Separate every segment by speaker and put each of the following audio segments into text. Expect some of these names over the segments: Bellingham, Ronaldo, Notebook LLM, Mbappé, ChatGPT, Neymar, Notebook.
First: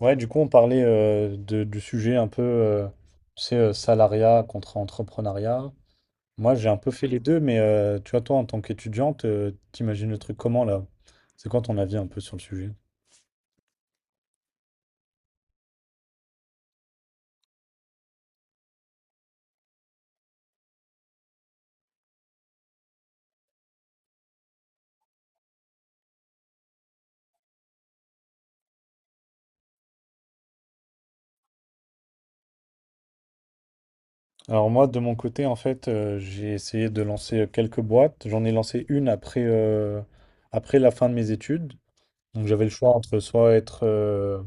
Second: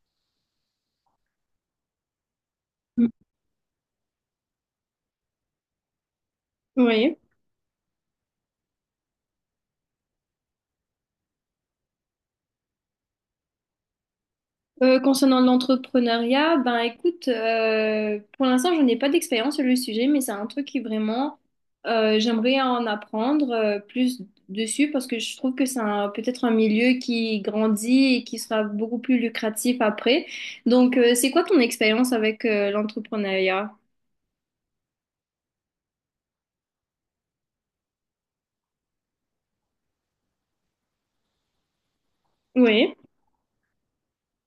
Speaker 1: Ouais, du coup, on parlait du sujet un peu,
Speaker 2: Mm.
Speaker 1: tu sais, salariat contre entrepreneuriat. Moi, j'ai un peu fait
Speaker 2: Oui.
Speaker 1: les deux, mais tu vois, toi, en tant qu'étudiante, t'imagines le truc comment là? C'est quoi ton avis un peu sur le sujet?
Speaker 2: Concernant l'entrepreneuriat, ben écoute, pour l'instant, je n'ai pas d'expérience sur le sujet, mais c'est un truc qui vraiment, j'aimerais en apprendre plus dessus parce que je trouve que c'est peut-être un milieu qui grandit et qui sera beaucoup plus lucratif après. Donc, c'est quoi ton expérience avec l'entrepreneuriat?
Speaker 1: Alors moi, de mon côté, en fait, j'ai essayé de lancer quelques boîtes. J'en ai lancé une après la fin de mes études. Donc j'avais le choix
Speaker 2: Oui,
Speaker 1: entre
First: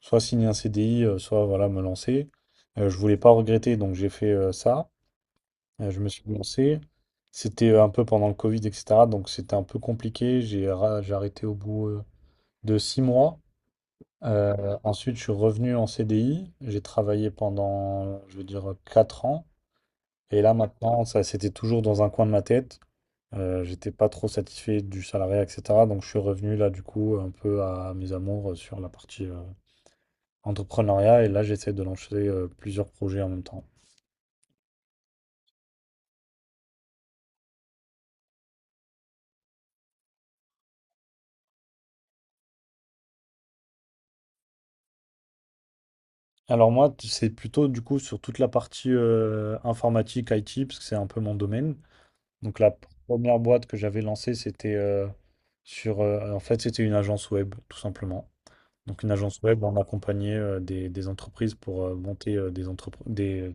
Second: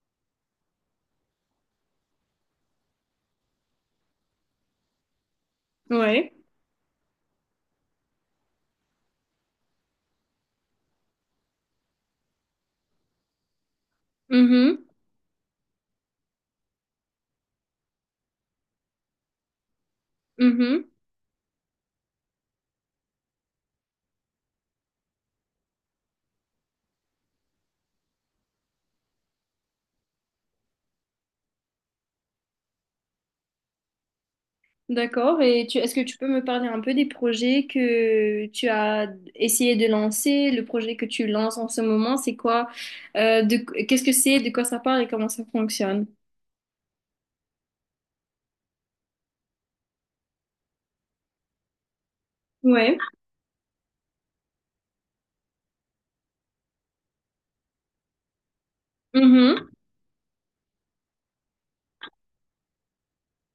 Speaker 1: soit signer un CDI, soit voilà, me lancer. Je voulais pas regretter, donc j'ai fait ça. Je me suis
Speaker 2: oui.
Speaker 1: lancé. C'était un peu pendant le Covid, etc. Donc c'était un peu compliqué. J'ai arrêté au bout de 6 mois. Euh,
Speaker 2: Mhm.
Speaker 1: ensuite, je suis revenu en CDI. J'ai travaillé pendant, je veux dire, 4 ans. Et là,
Speaker 2: Mhm.
Speaker 1: maintenant, ça, c'était toujours dans un coin de ma tête. J'étais pas trop satisfait du salariat, etc. Donc je suis revenu là, du coup, un peu à mes amours sur la partie entrepreneuriat. Et là, j'essaie de lancer plusieurs projets en même temps.
Speaker 2: D'accord. Est-ce que tu peux me parler un peu des projets que tu as essayé de lancer, le projet que tu lances en ce moment, c'est quoi, Euh, de, qu'est-ce que c'est, de quoi ça parle et comment ça fonctionne?
Speaker 1: Alors moi, c'est plutôt du coup sur toute la partie informatique, IT, parce que c'est un peu mon domaine. Donc la
Speaker 2: Ouais.
Speaker 1: première boîte que j'avais lancée, c'était en fait, c'était une agence web, tout simplement. Donc une agence web,
Speaker 2: Mhm.
Speaker 1: on accompagnait des entreprises pour monter des, entrepr- des,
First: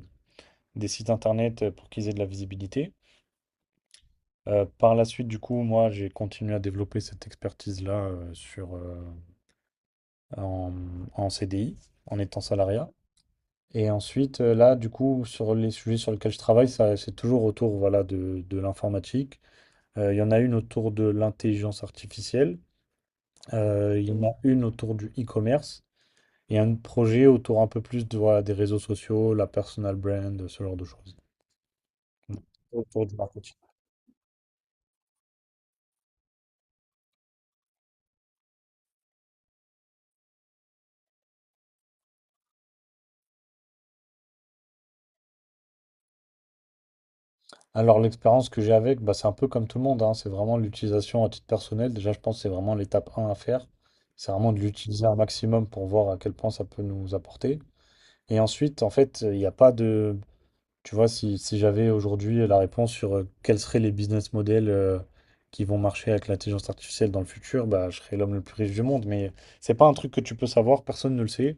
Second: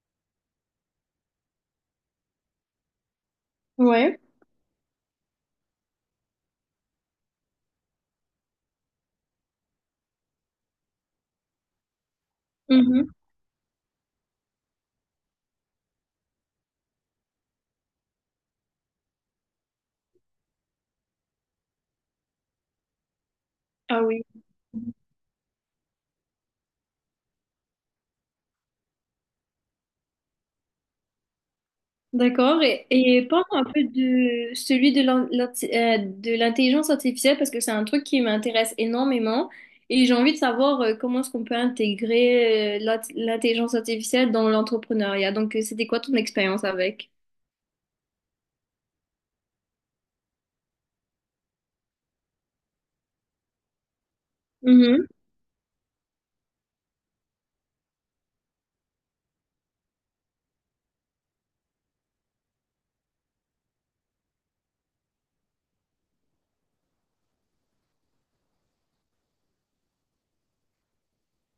Speaker 1: des sites internet pour qu'ils aient de la visibilité.
Speaker 2: Ouais.
Speaker 1: Par la suite, du coup, moi, j'ai continué à développer cette expertise-là en, en CDI, en étant salarié.
Speaker 2: Mhm.
Speaker 1: Et ensuite, là, du coup, sur les sujets sur lesquels je travaille, ça, c'est toujours autour, voilà, de l'informatique. Il y en a une autour de l'intelligence artificielle. Euh,
Speaker 2: Ah
Speaker 1: il y en
Speaker 2: oui.
Speaker 1: a une autour du e-commerce. Et un projet autour un peu plus de, voilà, des réseaux sociaux, la personal brand, ce genre de choses.
Speaker 2: D'accord. Et,
Speaker 1: Autour du
Speaker 2: et parle
Speaker 1: marketing.
Speaker 2: un peu de celui de de l'intelligence artificielle parce que c'est un truc qui m'intéresse énormément et j'ai envie de savoir comment est-ce qu'on peut intégrer l'intelligence artificielle dans l'entrepreneuriat. Donc, c'était quoi ton expérience avec?
Speaker 1: Alors l'expérience que j'ai avec, bah, c'est un peu comme tout le monde, hein, c'est vraiment l'utilisation à titre personnel. Déjà, je pense que c'est vraiment l'étape un à faire. C'est vraiment de l'utiliser
Speaker 2: Mhm.
Speaker 1: un maximum pour voir à quel point ça peut nous apporter. Et ensuite, en fait, il n'y a pas de... Tu vois, si j'avais aujourd'hui la réponse sur quels seraient les business models qui vont marcher avec l'intelligence artificielle dans le futur, bah, je serais l'homme le plus riche du monde. Mais c'est pas un truc que tu peux savoir, personne ne le sait.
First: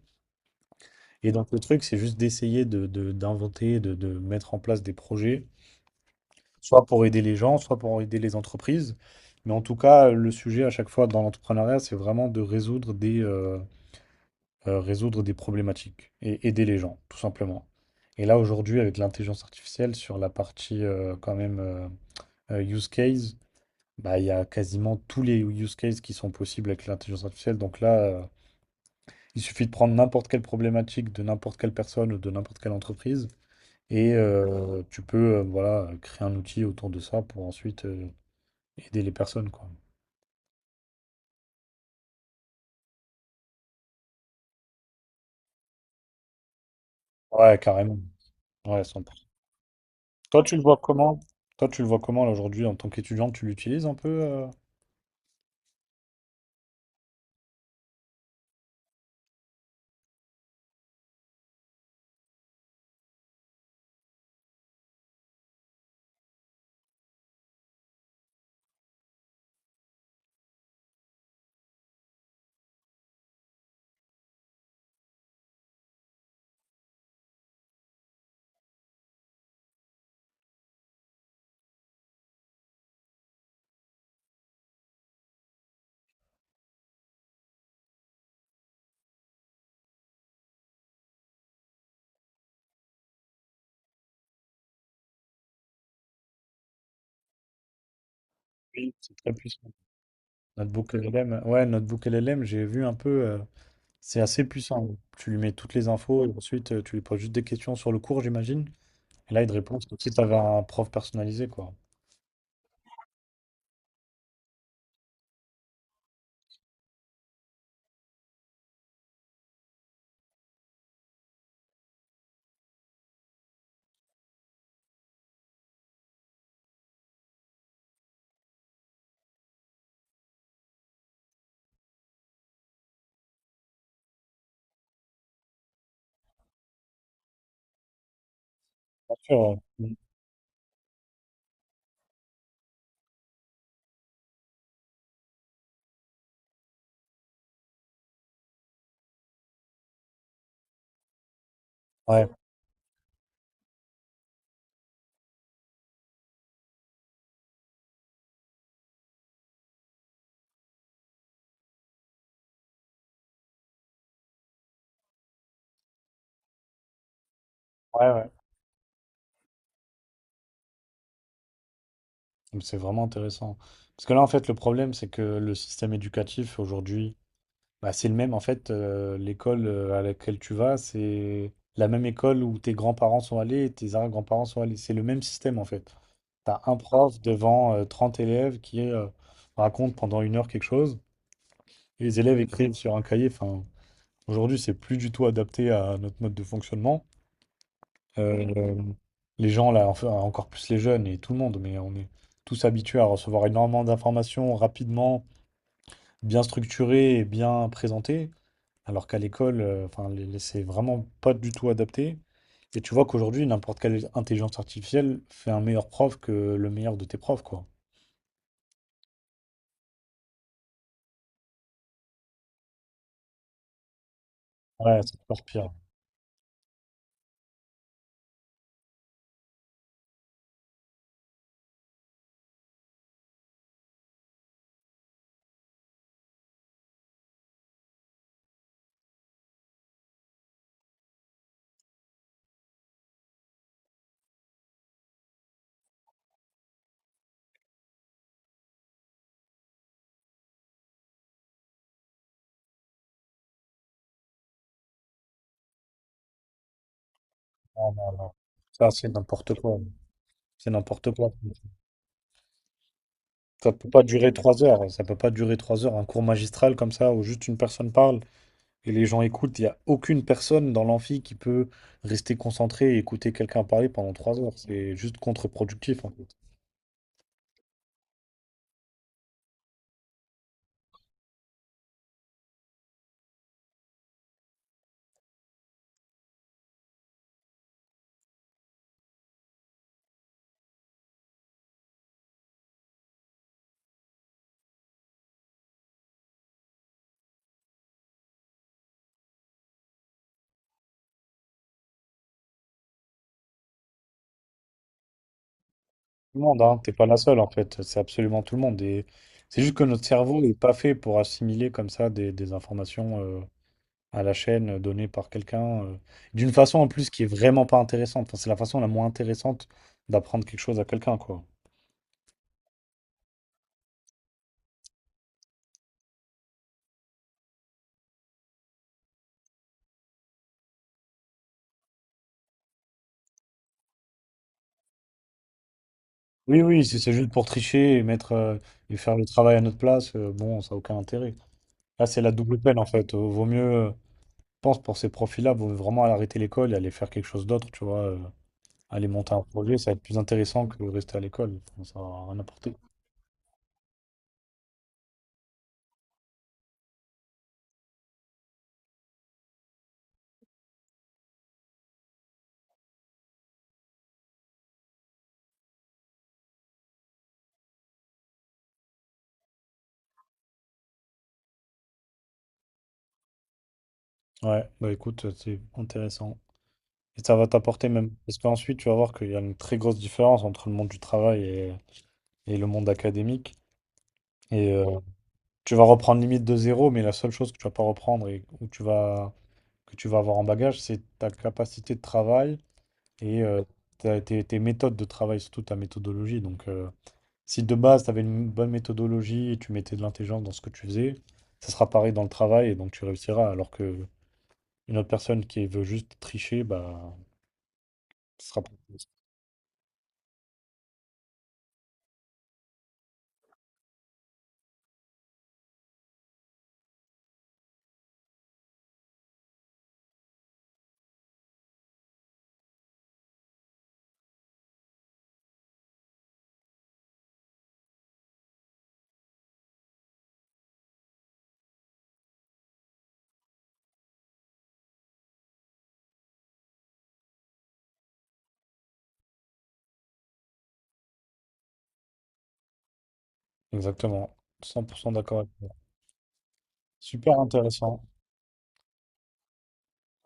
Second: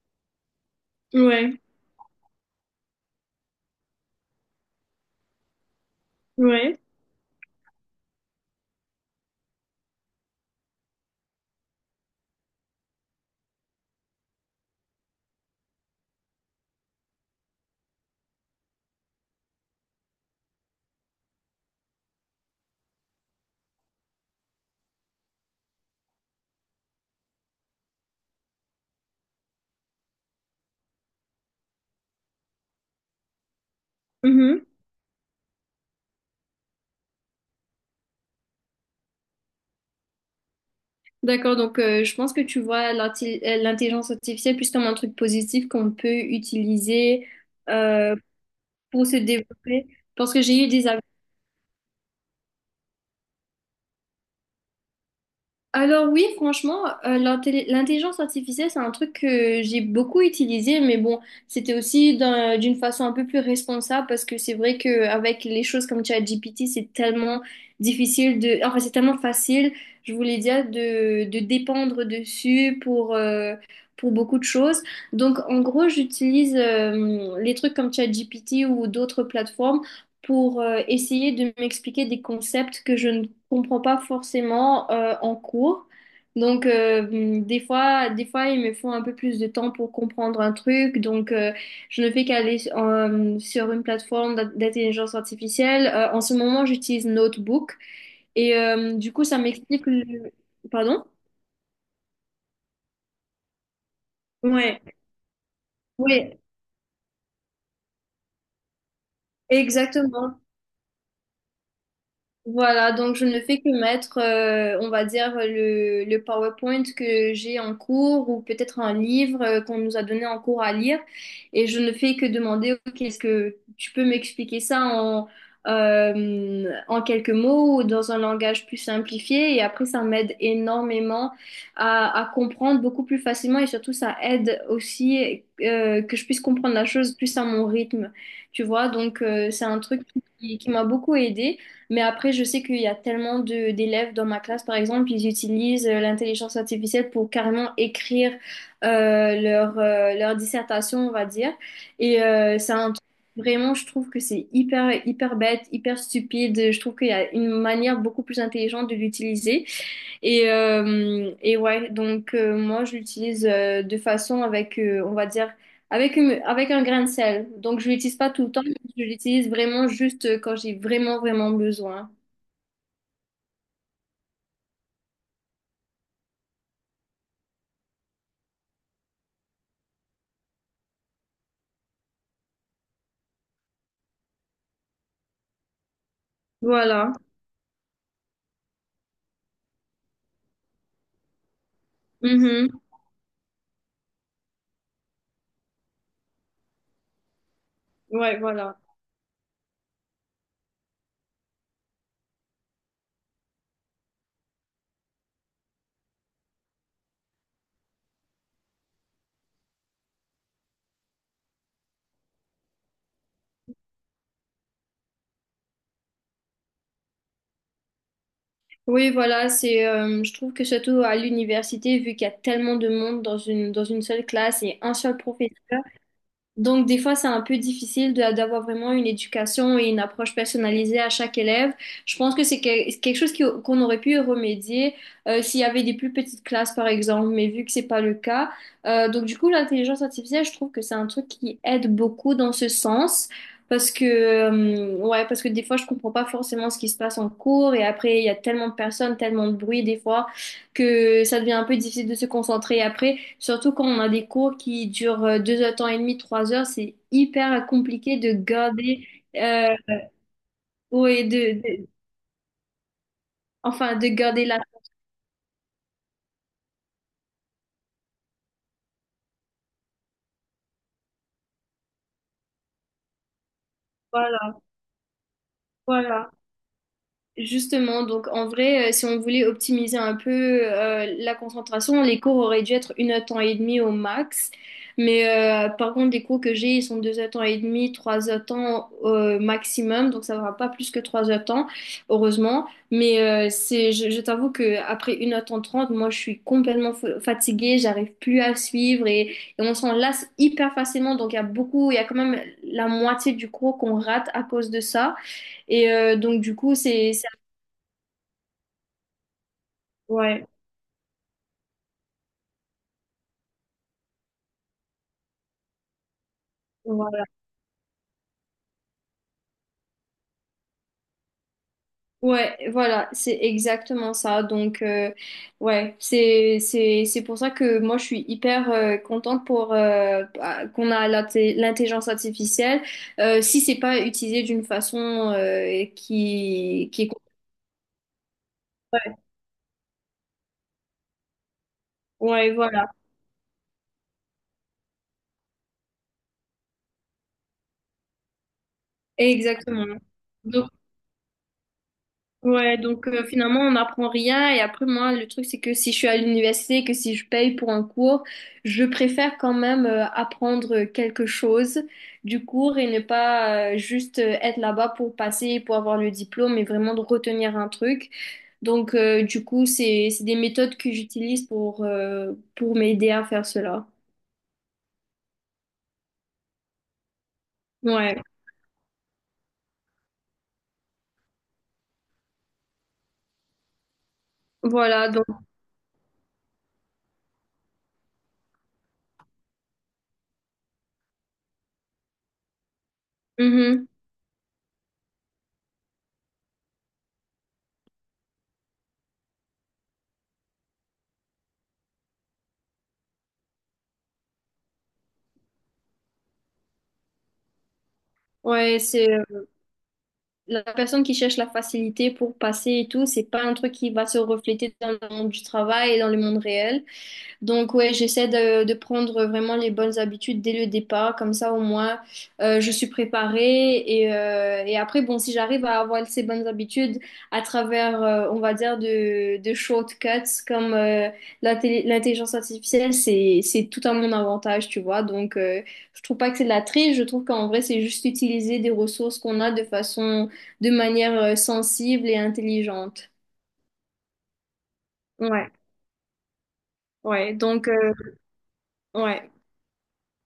Speaker 1: Et donc le
Speaker 2: Ouais,
Speaker 1: truc, c'est juste d'essayer d'inventer, de mettre en place des projets
Speaker 2: ouais.
Speaker 1: soit pour aider les gens, soit pour aider les entreprises. Mais en tout cas, le sujet à chaque fois dans l'entrepreneuriat, c'est vraiment de résoudre des problématiques et aider les gens, tout simplement. Et là, aujourd'hui, avec l'intelligence artificielle, sur la partie quand même use case, bah, il y a quasiment tous les use cases qui sont possibles avec l'intelligence artificielle. Donc là, il suffit de prendre n'importe quelle problématique de n'importe quelle personne ou de n'importe quelle entreprise. Et
Speaker 2: Mhm.
Speaker 1: tu peux voilà, créer un outil autour de ça pour ensuite aider les personnes, quoi.
Speaker 2: D'accord, donc je pense que tu vois l'intelligence artificielle plus comme un truc positif qu'on peut utiliser
Speaker 1: Ouais, carrément.
Speaker 2: euh,
Speaker 1: Ouais,
Speaker 2: pour se
Speaker 1: 100%.
Speaker 2: développer. Parce que
Speaker 1: Toi, tu le
Speaker 2: j'ai eu
Speaker 1: vois
Speaker 2: des.
Speaker 1: comment? Toi, tu le vois comment, là, aujourd'hui, en tant qu'étudiant, tu l'utilises un peu?
Speaker 2: Alors oui, franchement, l'intelligence artificielle, c'est un truc que j'ai beaucoup utilisé, mais bon, c'était aussi d'une façon un peu plus responsable parce que c'est vrai qu'avec les choses comme ChatGPT, c'est tellement difficile de... Enfin, c'est tellement facile, je voulais dire, de dépendre dessus pour beaucoup de choses. Donc, en gros, j'utilise les trucs comme ChatGPT ou d'autres plateformes pour essayer de m'expliquer des concepts que je ne comprends pas forcément en cours. Donc, des fois, il me faut un peu plus de temps pour comprendre un truc. Donc, je ne fais qu'aller sur une plateforme d'intelligence artificielle. En ce moment, j'utilise Notebook. Et
Speaker 1: Oui,
Speaker 2: du
Speaker 1: c'est
Speaker 2: coup,
Speaker 1: très
Speaker 2: ça
Speaker 1: puissant.
Speaker 2: m'explique le...
Speaker 1: Notebook
Speaker 2: Pardon?
Speaker 1: LLM. Ouais, Notebook LLM, j'ai vu un peu. C'est assez
Speaker 2: Ouais.
Speaker 1: puissant. Tu lui mets toutes les infos et
Speaker 2: Oui,
Speaker 1: ensuite, tu lui poses juste des questions sur le cours, j'imagine. Et là, il te répond comme si tu avais
Speaker 2: exactement.
Speaker 1: un prof personnalisé, quoi.
Speaker 2: Voilà, donc je ne fais que mettre, on va dire, le PowerPoint que j'ai en cours ou peut-être un livre qu'on nous a donné en cours à lire et je ne fais que demander, OK, est-ce que tu peux m'expliquer ça en, en quelques mots ou dans un langage plus simplifié et après ça m'aide énormément à comprendre beaucoup plus facilement et surtout ça aide aussi que je puisse comprendre la chose plus à mon rythme, tu vois,
Speaker 1: Bien
Speaker 2: donc
Speaker 1: sûr. Ouais,
Speaker 2: c'est un
Speaker 1: Mm.
Speaker 2: truc qui m'a beaucoup aidée. Mais après, je sais qu'il y a tellement de d'élèves dans ma classe, par exemple, ils utilisent l'intelligence artificielle pour carrément écrire leur dissertation, on va dire. Et
Speaker 1: Ouais,
Speaker 2: c'est un truc. Vraiment, je trouve que c'est hyper, hyper bête, hyper stupide. Je trouve qu'il y a une manière beaucoup plus intelligente de l'utiliser. Et ouais, donc moi, je l'utilise de façon avec, on va dire, avec avec un grain de sel. Donc, je
Speaker 1: ouais.
Speaker 2: l'utilise
Speaker 1: Ouais.
Speaker 2: pas tout le temps, je l'utilise vraiment juste quand j'ai vraiment, vraiment besoin.
Speaker 1: Donc, c'est vraiment intéressant. Parce que là, en fait, le problème, c'est que le système éducatif, aujourd'hui, bah, c'est le même, en fait, l'école à laquelle tu vas, c'est la même école où tes grands-parents sont allés et tes arrière-grands-parents sont allés. C'est le même système, en fait. Tu as un
Speaker 2: Voilà.
Speaker 1: prof devant 30 élèves qui raconte pendant une heure quelque chose, et les élèves
Speaker 2: Mhm.
Speaker 1: écrivent sur un cahier. Enfin, aujourd'hui, c'est plus du tout adapté à notre mode de fonctionnement.
Speaker 2: Ouais, voilà.
Speaker 1: Euh, les gens, là, enfin, encore plus les jeunes et tout le monde, mais on est tous habitués à recevoir énormément d'informations rapidement, bien structurées et bien présentées. Alors qu'à l'école, enfin, c'est vraiment pas du tout adapté. Et tu vois qu'aujourd'hui, n'importe quelle intelligence artificielle fait un meilleur prof que le meilleur de tes profs, quoi.
Speaker 2: Oui, voilà, c'est, je trouve que surtout à l'université, vu qu'il y a tellement de monde dans dans une seule classe et un
Speaker 1: Ouais,
Speaker 2: seul
Speaker 1: c'est encore pire.
Speaker 2: professeur, donc, des fois, c'est un peu difficile d'avoir vraiment une éducation et une approche personnalisée à chaque élève. Je pense que c'est quelque chose qu'on aurait pu remédier s'il y avait des plus petites classes, par exemple, mais vu que c'est pas le cas. Donc, du coup, l'intelligence artificielle, je trouve que c'est un truc qui aide beaucoup dans ce sens. Parce que, ouais, parce que des fois, je comprends pas forcément ce qui se passe en cours et après, il y a tellement de personnes, tellement de bruit des fois que ça devient un peu difficile de se concentrer après. Surtout quand on a des cours qui durent deux heures et demie, trois heures, c'est hyper
Speaker 1: Non, non,
Speaker 2: compliqué
Speaker 1: non.
Speaker 2: de
Speaker 1: Ça,
Speaker 2: garder,
Speaker 1: c'est n'importe
Speaker 2: euh,
Speaker 1: quoi. C'est n'importe
Speaker 2: ouais,
Speaker 1: quoi.
Speaker 2: de, de-
Speaker 1: Ça peut
Speaker 2: enfin,
Speaker 1: pas
Speaker 2: de
Speaker 1: durer
Speaker 2: garder la,
Speaker 1: 3 heures. Ça peut pas durer trois heures. Un cours magistral comme ça, où juste une personne parle et les gens écoutent. Il n'y a aucune personne dans l'amphi qui peut rester concentrée et écouter quelqu'un parler pendant trois
Speaker 2: voilà,
Speaker 1: heures. C'est juste contre-productif, hein.
Speaker 2: voilà. Justement, donc en vrai, si on voulait optimiser un peu la concentration, les cours auraient dû être une heure temps et demie au max. Mais par contre, les cours que j'ai, ils sont deux heures temps et demie, trois heures temps maximum, donc ça ne va pas plus que trois heures temps, heureusement. Mais c'est, je t'avoue que après une heure temps trente, moi, je suis complètement fatiguée, j'arrive plus à suivre et on s'en lasse hyper facilement. Donc il y a beaucoup, il y a quand même la moitié du cours qu'on rate à cause de ça. Et
Speaker 1: Tout
Speaker 2: donc
Speaker 1: le
Speaker 2: du
Speaker 1: monde,
Speaker 2: coup,
Speaker 1: hein. T'es pas
Speaker 2: c'est.
Speaker 1: la seule en fait, c'est absolument tout le monde. Et c'est juste que notre cerveau
Speaker 2: Ouais,
Speaker 1: n'est pas fait pour assimiler comme ça des informations à la chaîne données par quelqu'un, d'une façon en plus qui
Speaker 2: voilà.
Speaker 1: est vraiment pas intéressante. Enfin, c'est la façon la moins intéressante d'apprendre quelque chose à quelqu'un, quoi.
Speaker 2: Ouais, voilà, c'est exactement ça. Donc, ouais, c'est pour ça que moi je suis hyper contente pour bah, qu'on a l'intelligence artificielle. Si c'est pas utilisé d'une façon
Speaker 1: Oui, oui,
Speaker 2: qui
Speaker 1: si
Speaker 2: qui est...
Speaker 1: c'est juste pour tricher et mettre et faire
Speaker 2: Ouais,
Speaker 1: le travail à notre place, bon, ça n'a aucun intérêt. Là, c'est la
Speaker 2: ouais,
Speaker 1: double peine en
Speaker 2: voilà,
Speaker 1: fait. Vaut mieux, je pense, pour ces profils-là, vaut vraiment arrêter l'école et aller faire quelque chose d'autre, tu vois. Aller monter un projet, ça va
Speaker 2: exactement.
Speaker 1: être plus intéressant
Speaker 2: Donc
Speaker 1: que rester à l'école. Enfin, ça va rien apporter.
Speaker 2: ouais, donc finalement, on n'apprend rien. Et après, moi, le truc, c'est que si je suis à l'université, que si je paye pour un cours, je préfère quand même apprendre quelque chose du cours et ne pas juste être là-bas pour passer, pour avoir le diplôme, mais vraiment de retenir un truc. Donc, du coup, c'est des méthodes que j'utilise pour m'aider à faire cela.
Speaker 1: Ouais, bah écoute, c'est intéressant. Et ça va t'apporter même.
Speaker 2: Ouais,
Speaker 1: Parce qu'ensuite, tu vas voir qu'il y a une très grosse différence entre le monde du travail et le monde académique. Et
Speaker 2: voilà, donc,
Speaker 1: tu vas reprendre limite de zéro, mais la seule chose que tu vas pas reprendre et où tu vas que tu vas avoir en bagage, c'est ta capacité de travail et
Speaker 2: mhm.
Speaker 1: tes méthodes de travail, surtout ta méthodologie. Donc, si de base, tu avais une bonne méthodologie et tu mettais de l'intelligence dans ce que tu faisais, ça sera pareil dans le travail et donc tu réussiras. Alors que une autre personne qui veut juste tricher, bah, ce sera pas
Speaker 2: Ouais,
Speaker 1: possible.
Speaker 2: c'est... la personne qui cherche la facilité pour passer et tout, c'est pas un truc qui va se refléter dans le monde du travail et dans le monde réel. Donc ouais, j'essaie de, prendre vraiment les bonnes habitudes dès le départ, comme ça au moins je suis préparée et après bon, si j'arrive à avoir ces bonnes habitudes à travers, on va dire, de shortcuts comme l'intelligence artificielle, c'est tout à mon avantage, tu vois. Donc je trouve pas que c'est de la triche, je trouve qu'en vrai c'est juste utiliser des ressources qu'on a de façon, de manière sensible et intelligente.
Speaker 1: Exactement. 100% d'accord avec
Speaker 2: Ouais,
Speaker 1: toi.
Speaker 2: ouais,
Speaker 1: Super
Speaker 2: donc
Speaker 1: intéressant.
Speaker 2: ouais.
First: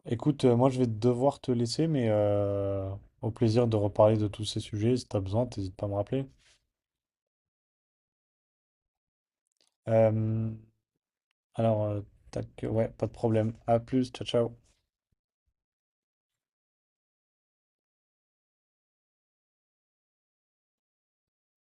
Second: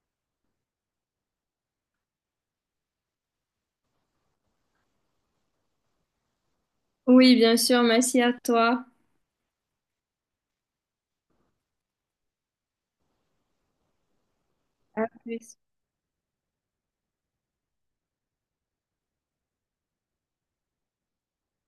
Speaker 1: Écoute, moi je vais devoir te laisser, mais au plaisir de reparler de tous ces sujets. Si tu as besoin, n'hésite pas à me rappeler.
Speaker 2: Oui, bien sûr, merci à toi.
Speaker 1: Euh, Alors, tac, ouais, pas de problème. À plus, ciao, ciao.
Speaker 2: À plus.